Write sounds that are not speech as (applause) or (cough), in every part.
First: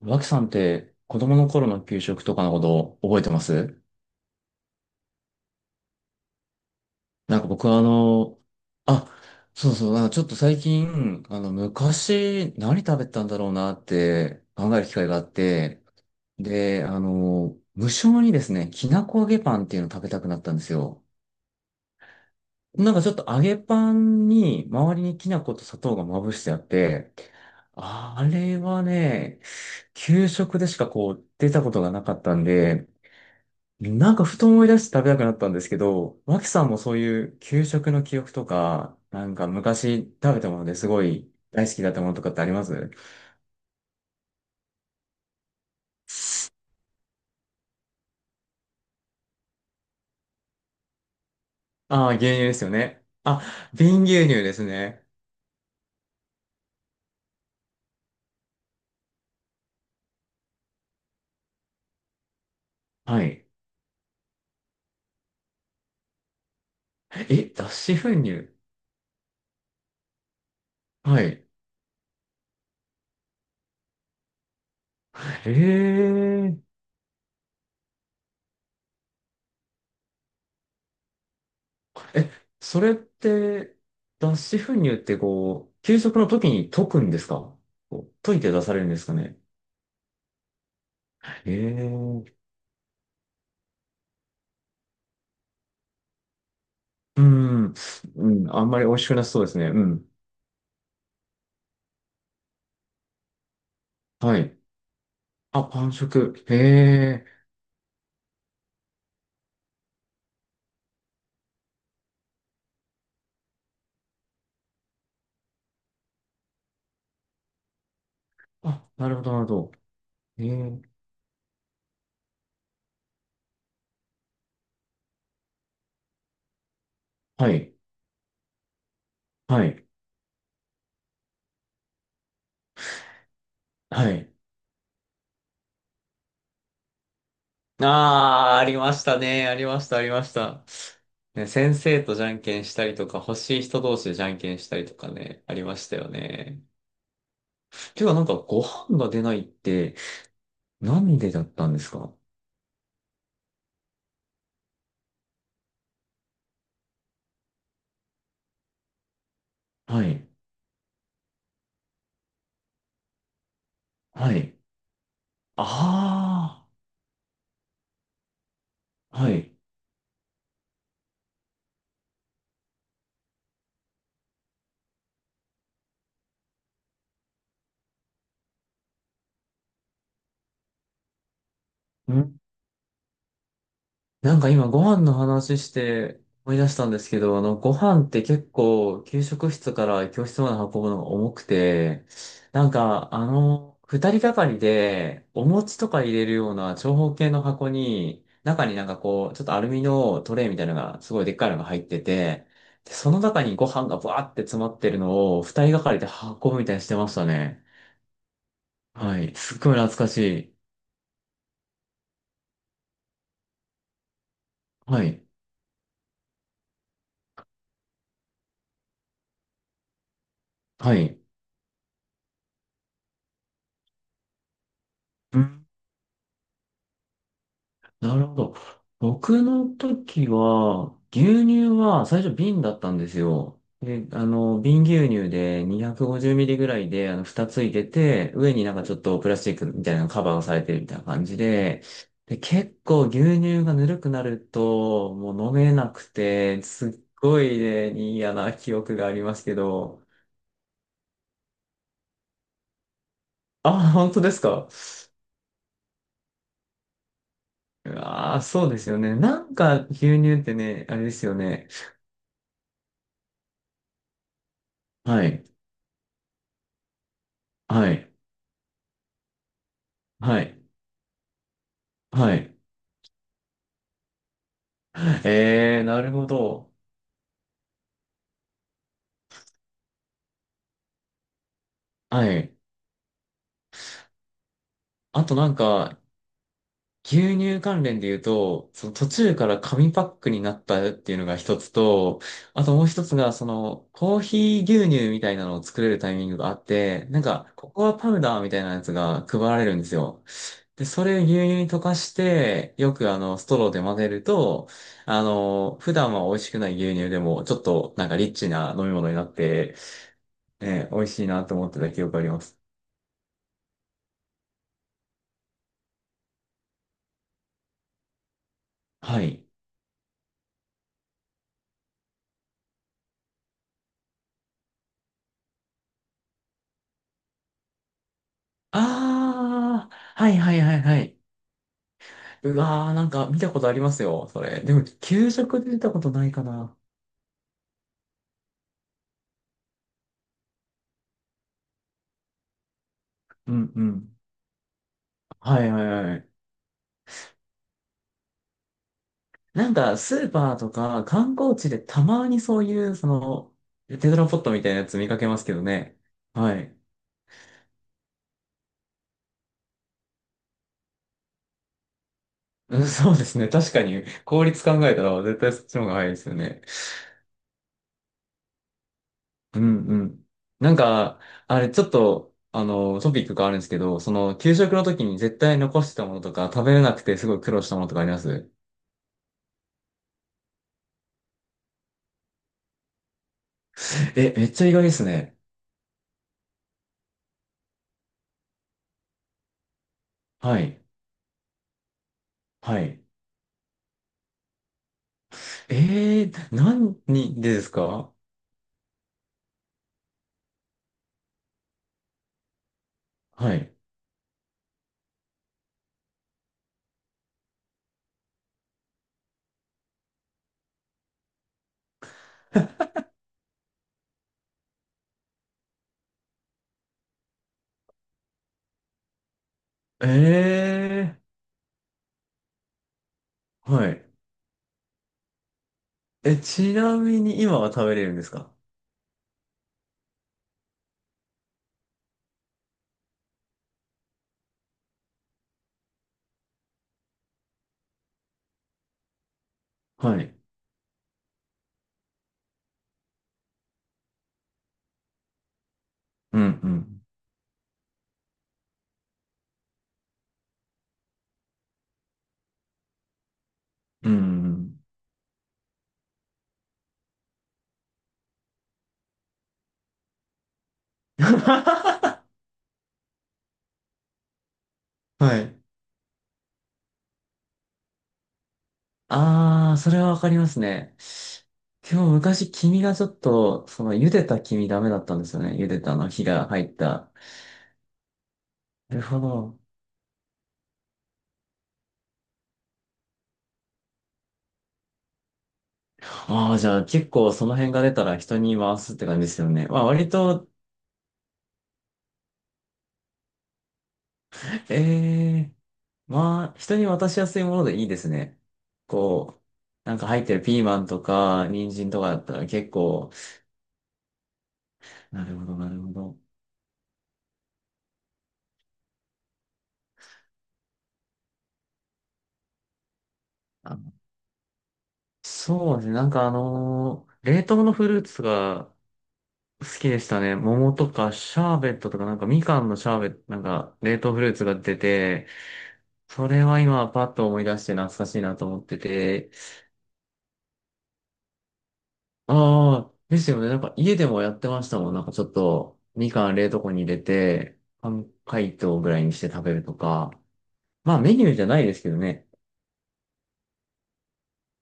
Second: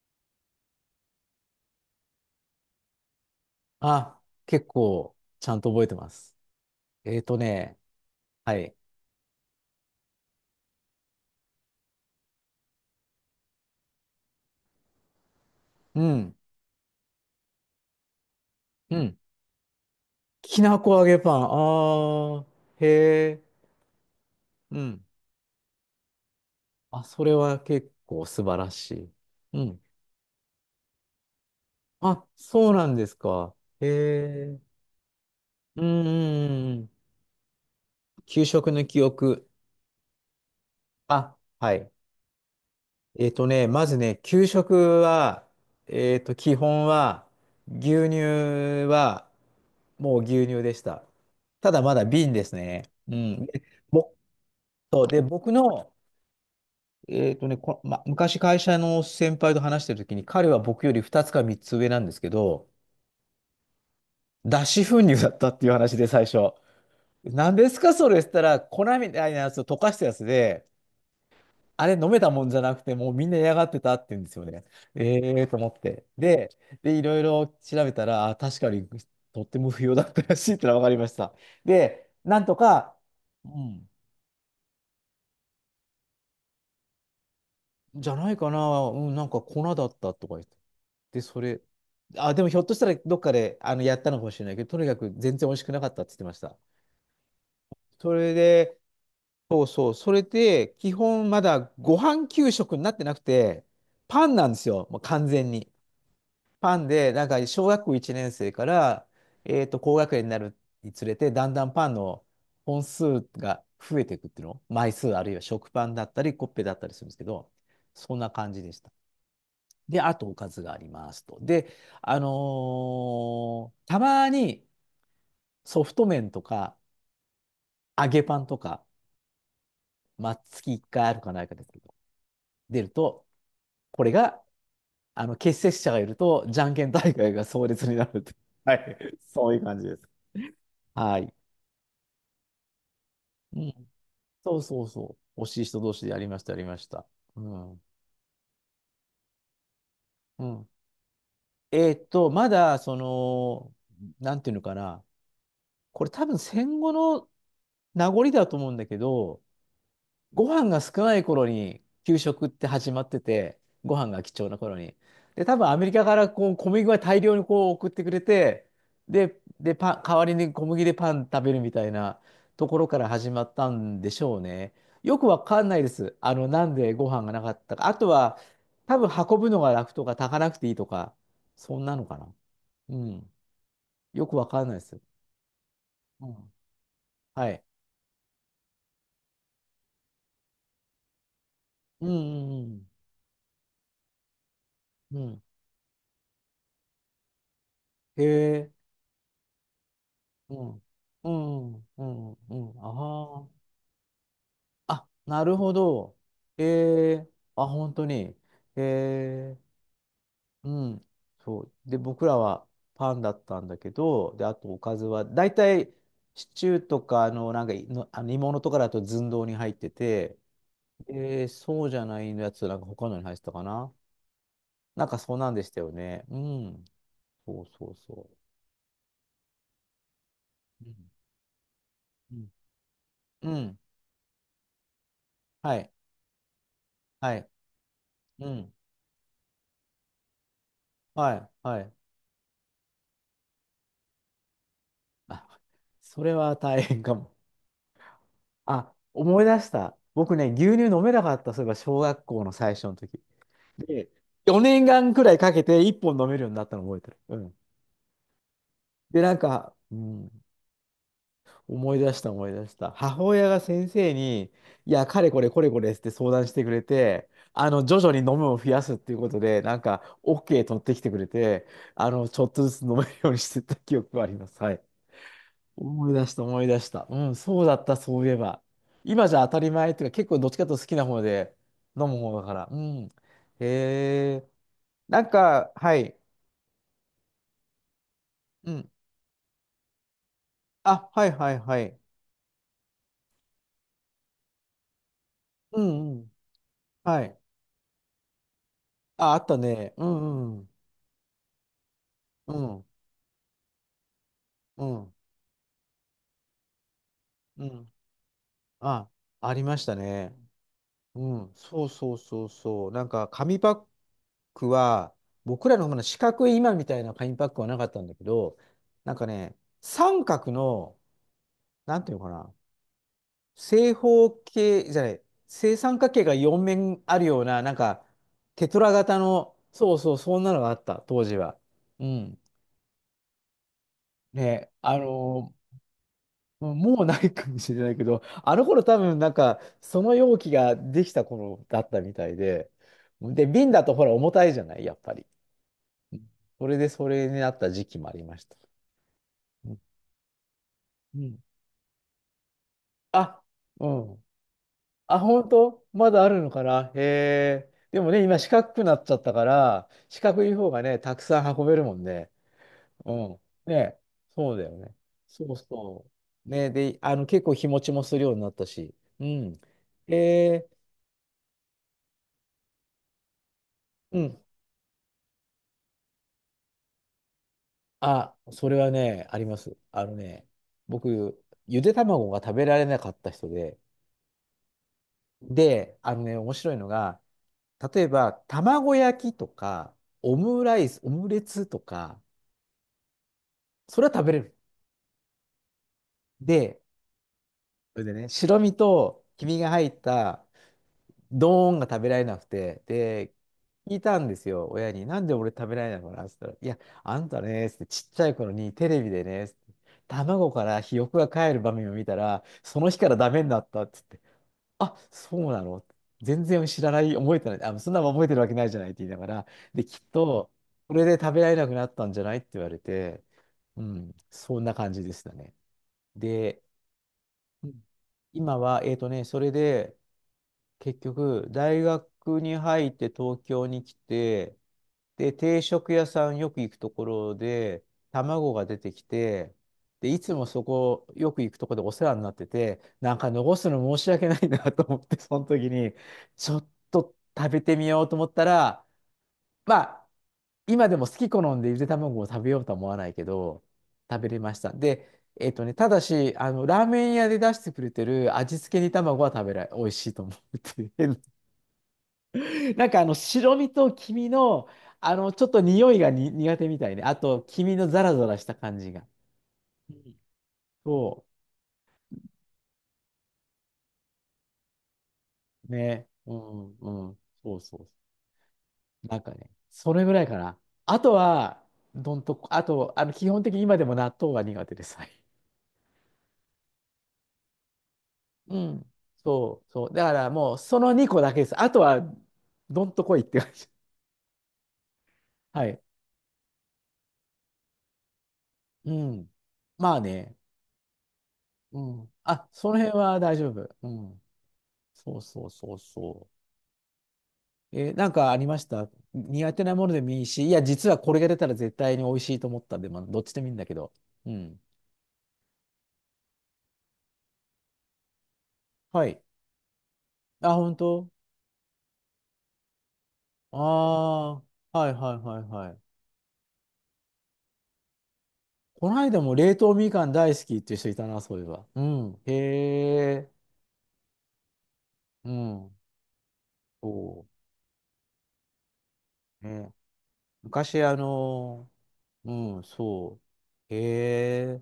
脇さんって子供の頃の給食とかのこと覚えてます？あ、結構、ちゃんと覚えてます。えーとなんか僕ね、はあの、はい。あ、そうそう、なんかちょっと最近、昔何食べたんだろうなって考える機会があって、うん、で、あの、無性にですね、きうなん。こ揚げパンっていうのを食べたくなったんきですなこ揚よ。げパン。あー、へなんかちょっと揚え、げパンにう周りん。にきな粉と砂糖がまぶしてあっあ、て、それは結あ構素晴れらはしい。ね、うん。給食でしかこう出たことがなかっあ、たんそうなで、んですか。へなんかふとえ、思い出して食べたくなったんですけうん、うど、脇さんもんうん。そういう給食の記憶給と食のか、記なんか憶。昔食べたものですごいあ、大は好きだい。ったものとかってあります？まずね、給食は、基本は、牛乳は、もう牛乳でした。ただまだああー、瓶牛乳ですですよね。ね。うあ、ん。で、瓶ぼ牛乳ですそね。うで僕の、昔会社の先輩と話してる時に、彼は僕より2つか3つ上なんですけど、はい。脱脂粉乳だったっていう話で最初。え、何ですか脱脂それ粉した乳？ら、粉みたいなやつを溶かしたやつで、はい。あれ飲めたもんじゃなくて、もうみんな嫌がってたって言うんですよね。ええと思って。で、ええ。で、いろいろ調べたら、あ、確かにとっても不要だったらしいってのは分かりました。で、え、なんとそれか、っうて、ん脱脂粉乳ってこう、給食の時に溶くんですか？じこゃうな溶いいかて出されるな、んうですかん、なんね？か粉だったとか言って。で、それ、えあ、え。でもひょっとしたらどっかでやったのかもしれないけど、とにかく全然美味しくなかったって言ってました。うん、そうれん、あんで、まり美味しくなさそうですそね。ううそう、ん。それで、基本まだご飯給食になってなくて、パンはなんい。ですよ、もう完全あ、に。パン食。へパンで、なえ。んか小学校1年生から、高学年になるにつれて、だんだんパンの本数が増えていくっていうの、枚数あるいは食パンだったり、コッペだったりするんですけど、そんな感じでしあ、た。なるほど、なるほど。で、あとおへかずがあえ。りますと。で、たまにソフト麺とかはい。揚げパンとか、はい。まあ、月1回あるかないかですけど、出ると、こはれい。が、あの、欠席者がいると、じゃんけん大会が壮烈になると。ああ、(laughs) あはりまい。したね。そうあいうり感まじしでた、す。ありました。はい。ね、先生とじゃんけんしたりとか、欲しうい人ん。同士でじゃんけそんうしたそりうとかそう。ね、惜あしりいま人し同た士よでやりました、やね。りました。うん。うてか、なんか、ご飯が出ないって、ん。なんでだったんですか？まだ、その、なんていうのかな。これ多分戦後の名残だと思うんだけど、はい。ご飯が少ない頃に給食って始まってて、ご飯が貴は重い。な頃に。で、多分アメリカからこうあ小麦が大量にこう送ってくれて、あ。はで、い。で、パン、代わりに小麦でパン食べるみたいなところから始まったんでしょうね。よくわかんないです。あの、なんでご飯がなかったか。あとは、多分運ぶのが楽とか炊かなくていいとか、そんなのかな。ん。うん。よくなんわかか今んないでごす。飯の話してうん。思い出したんですけど、あはの、い。ご飯って結構給食室から教室まで運ぶのが重くて、うんうん二人がかりうん。うでん。お餅とか入れるような長方形の箱へに、中え。になんかこう、ちょっとアルミのトレイうみたいなのん、がすごいうでっかいのがん、入ってうん、て、うん、で、その中あにご飯がバーって詰まってあ。るあ、のをなる二ほ人がかりでど。運ぶえみたいにしてましたえね。あ、本当に。はい。えすえっごい懐かしい。うん、そう。で、僕らはパンだったんだけど、で、あとおかはずい。は、だいたいシチューとか、あの、なんかいの、あの煮物とかだと寸胴に入ってて、はい。えーそうじゃないやつ、なんか他のに入ってたかな。なんかそううなんでん。したよね。うん、そうそうなるそほど。僕の時う。うん、は、牛乳は最う初ん、瓶だったんですうよ。んで、あの、瓶牛乳ではい、250ミリぐらいで、あの、は蓋い、ついてて、う上になん、んかちょっとプラスチックみたいなのカバーをされてるみたいな感はじい、はで、い。で、結構牛乳がぬるくなると、もう飲あ、めなくそれはて、大すっ変かも。ごいね、嫌な記あ、憶がありま思いすけ出した。ど、僕ね、牛乳飲めなかった、そういえば小学校の最初の時。あ、で、本当ですか？4年間くらいかけて1本飲めるようになったの覚えてる。うん。うわー、そうですよね。で、なんなんか、かう牛ん、乳ってね、あれですよね。思い出した思い出した。母親が先生に、いや、かはれこい、れこれこれって相談してくれて、あの、は徐々い、に飲むを増やすっていうことで、なんか、はい。OK 取ってきてくれて、あの、はちょっい。とずつ飲めるようにしてた記憶があります。はい。えー、な思るい出ほした、思いど。出した。うん、そうだった、そういえば。今じゃ当たり前っていうか、結構どっちかというと好きな方で、飲むは方だかい。ら。うん。へえ。なあんとなんか、はか、い。牛乳関連で言うと、うそん。の途中から紙パックになったっあ、ていうのはいがは一いつはい。と、あともう一つが、その、コーヒー牛乳みたいなのをう作れるんタうイミンん。グがあって、なんはい。か、ココアパウダーみたいなやつがあ、あ配ったられるんでね。すうよ。んうん。で、それを牛乳に溶かしうて、ん。よく、ストローで混ぜると、うん。あの、普段は美味しくない牛乳でも、ちょっうん。となんかリッチな飲み物あ、になっありて、ましたね。ね、美味しういなん。と思ってそうた記憶そうがありまそうす。そう。なんか、紙パックは、僕らのほうの四角い今みたいな紙パックはなかったんだけど、なんはかい。ね、三角の、なんていうのかな。正方形じゃない、正三角形が4面あるような、なんか、テトラ型の、あそあ、うそう、はいそんなはのいがあはいっはた、い。当時は。うん。うわー、なんか見たことありますよ、それ。ね、でも、給食で見たことないかな。もうないかもしれないけど、あの頃多分なんか、その容器ができた頃だったみたいで、で、う瓶んうだとほらん。重たいじゃない、やっぱり。はいはいはうい。んそれでそれになった時期もありました。うなんん。か、スーパーとかう観ん光地でたまにそういう、そあ、の、うテトん。ラポットみたいなやつ見かあ、けます本けど当ね。まだあるのはかい。なへえ。でもね、今四角くなっちゃったから、四角い方がね、たくさん運べるもんね。うん、うそうですん。ね。確かね、に、効そうだ率よ考ね。えたら絶そ対うそっちの方がそ早いですよう。ね。ね、で、あの、結構日持ちもするようになったし。ううん。んうへん。え、なんか、あれ、ちょっと、あの、トピックがあるんですけど、そうの、ん。給食の時に絶対残してたものとか、食べれなくてすごい苦労したものとかありまあ、す？それはね、あります。あのね、僕、ゆで卵が食べられなかった人で、え、めっちゃ意外ですね。で、あのね、面白いのが、例えば、卵焼きとか、オはムラい。イス、オムレツとか、はい。それは食べれる。えー、で、何でですそれか？でね、白身と黄身が入ったドーンが食べられなくて、で、はい。聞いたんですよ、親に。なんで俺食べられないのかなって言ったら、いや、あんたね、っつってちっちゃい頃にテレビでね、っつって卵からひよこが帰る場面を見たら、その日からダメになったっつって、あ、そうなの全然知らない、覚えてない、あ、そんなの覚えてるわけないじゃないって言いながら、で、きっえと、これで食べられなくなったんじゃないって言われて、ー、うはい。ん、そんな感じでしたね。え、で、ちなみに今うはん食べれるんですか？今は、それで、結局、大学に入って東京に来て、で、定食屋さんよく行くところで、卵が出てきて、で、いはつい。もそこ、よく行くところでお世話になってて、なんか残すの申し訳ないなと思って、その時に、うんうちょっん。と食べてみようと思ったら、まあ、今でも好き好んでゆで卵を食べようとは思わないけど、うん食べれうました。ん。で、ただし、あの、ラーメン屋で出してくれてる味付け煮卵は食べられ、美味しいと思うっていうな。(laughs) (laughs) なんかあの、白身と黄身の、あの、はちょっい。と匂いがに苦手みたいね。あと、黄身のザラザラした感じが。ああ、そうれはんわかりますね。そ今日昔、黄身がちょっと、その、茹でた黄身ダメだったんですよね。茹う。でたあね。の、火うが入っん、うた。ん。そうそなるう。なほんかね、ど。それぐらいかな。あとは、どんとこ、あと、あの、基本的に今でも納豆は苦手です。ああ、じゃあ結構その辺が出たら人にう回ん。すって感じですよそね。う、まあそう。だ割からと、もう、その2個だけです。あとは、どんと来いって感じ。え (laughs) え。はい。まあ人に渡しやすいものでいいですね。うん。こう、なまんあか入ってね。るピーマンとか、人う参とかん。だったらあ、結その辺構、は大丈夫。うん。そうなるほそうど、なそうるほど。そう。えーなんかありました？苦手なものでもいいし、いや、実はこれが出たら絶対に美味しいと思ったんで、まあ、どっちでもいいんだけど。あ、うん。そうですね。なんかあのー冷凍のフルーツがはい。好きでしたね。あ、桃本と当かシャーベットとかなんかみかんのシャーベット、なんか冷凍フルーああツが出ー、はいはいて、はいはい。それは今パッと思い出して懐かしいなと思ってこの間て。も冷凍みかん大好きっていう人いたな、そういえば。うん。へああ、ですえ。よね。なんか家でもやってましたもん。なんかちょうっん。とみかん冷凍庫に入それうて、半解凍ぐらいにして食べるね、とか。昔、まあメニューじゃないですけどね。うん、そう。へえ、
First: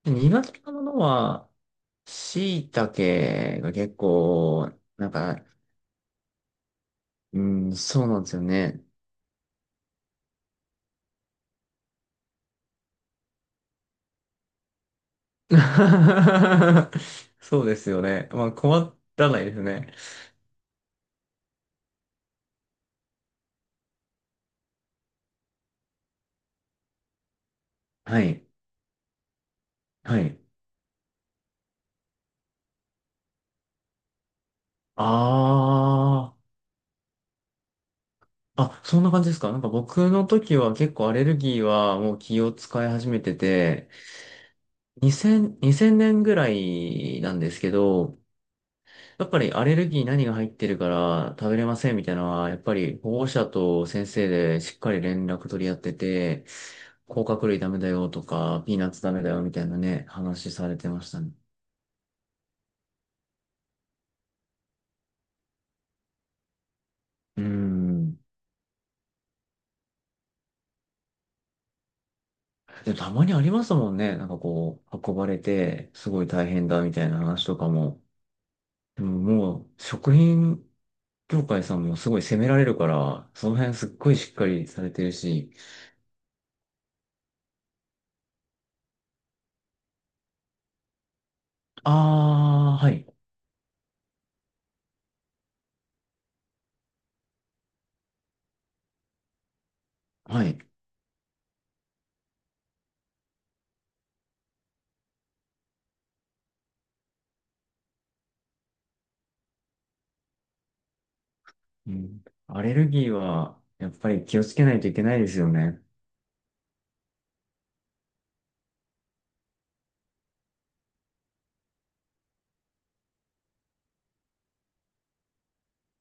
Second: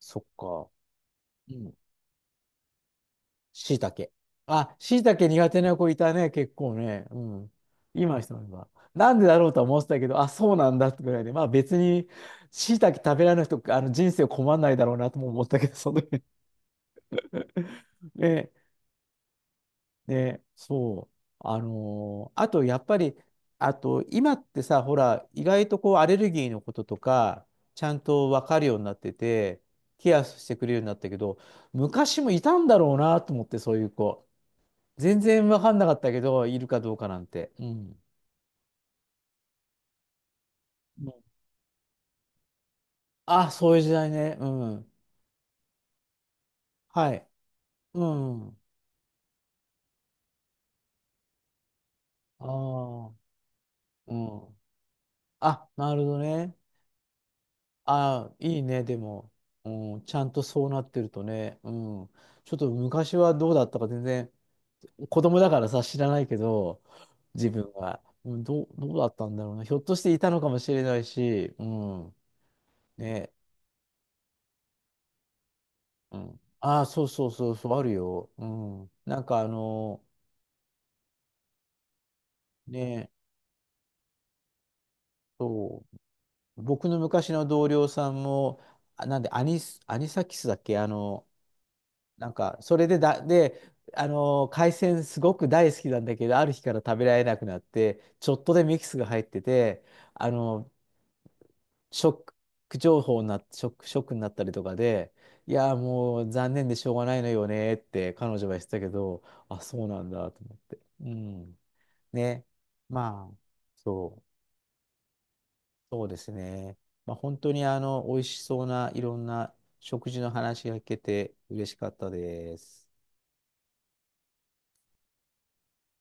そっ苦手か。なものは、うん。椎茸がしいた結け。構、あ、しいなんたけか、苦手な子いたね、結構ね。ううん。ん、そう今なんで人すよは。ね。なんでだろうとは思ってたけど、あ、そうなんだってぐらいで、まあ別に、しいたけ食べられない人、あの人生困んないだろうなとも思っ (laughs) たけど、その時 そうですよ (laughs) ね。まね、あ、困らないですね。で、そう。あと、やっぱり、あと、今ってさ、ほら、意外とこう、アレルギーのこととか、ちゃんはと分い。かるようになってて、ケはアい。してくれるようになったけど、昔もいたんだろうなと思って、そういう子。全然分かんなかったけあど、いるかどうかなんて。うん。あ。あ、そんな感じですか。なんか僕の時は結う構んアレルギーはもう気を使い始めてあ、そういうて、時代ね。うん。2000、年ぐらはいい。なんですけうど、ん。やっぱりアレルギー何が入ってるから食べれませんみたいなのあは、やっぱり保あ。護者と先う生ん。でしっかり連絡取あ、り合っなてるほどて、ね。甲殻類ダメだよとああ、いいか、ピーね、ナッでツダメも、だよみたいなうん、ね、ちゃんと話そさうれなてってまるしたとね。ね、うん、ちょっと昔はどうだったか全然、子供だからさ、知らないけど、うー自分は、ん。うん、どう、どうだったんだろうな、ひょっとしていたのかもしれないし、うん、でもたまにね、ありますもんね。なんかこう、運ばれて、すうごいん、大変あだあ、みそたういなそう話そう、とそかう、あるも。よ、うん、でもなんかあもう、の、食品業界さんもすごい責められるかね、ら、その辺すっごいしっかりされてるし。そう、僕の昔の同僚さんも、あなんで、アニス、アニサキスだっけ、あの、なんか、そああ、れはでい、だ、で、海鮮すごく大好きなんだけど、ある日から食べられなくなって、ちょっとでミキスが入ってて、あはい。のーショック情報になっ、ショック、ショックになったりとかで、いやー、もう残念でしょうがないのよねって彼女は言ってたけど、あ、そうなんだと思って。うん。うん、ね。アレルギーまあ、は、やっぱそう、り気をつけないといけないですよね。そうですね。まあ、本当にあの、美味しそうないろんな食事の話が聞けて嬉しかったです。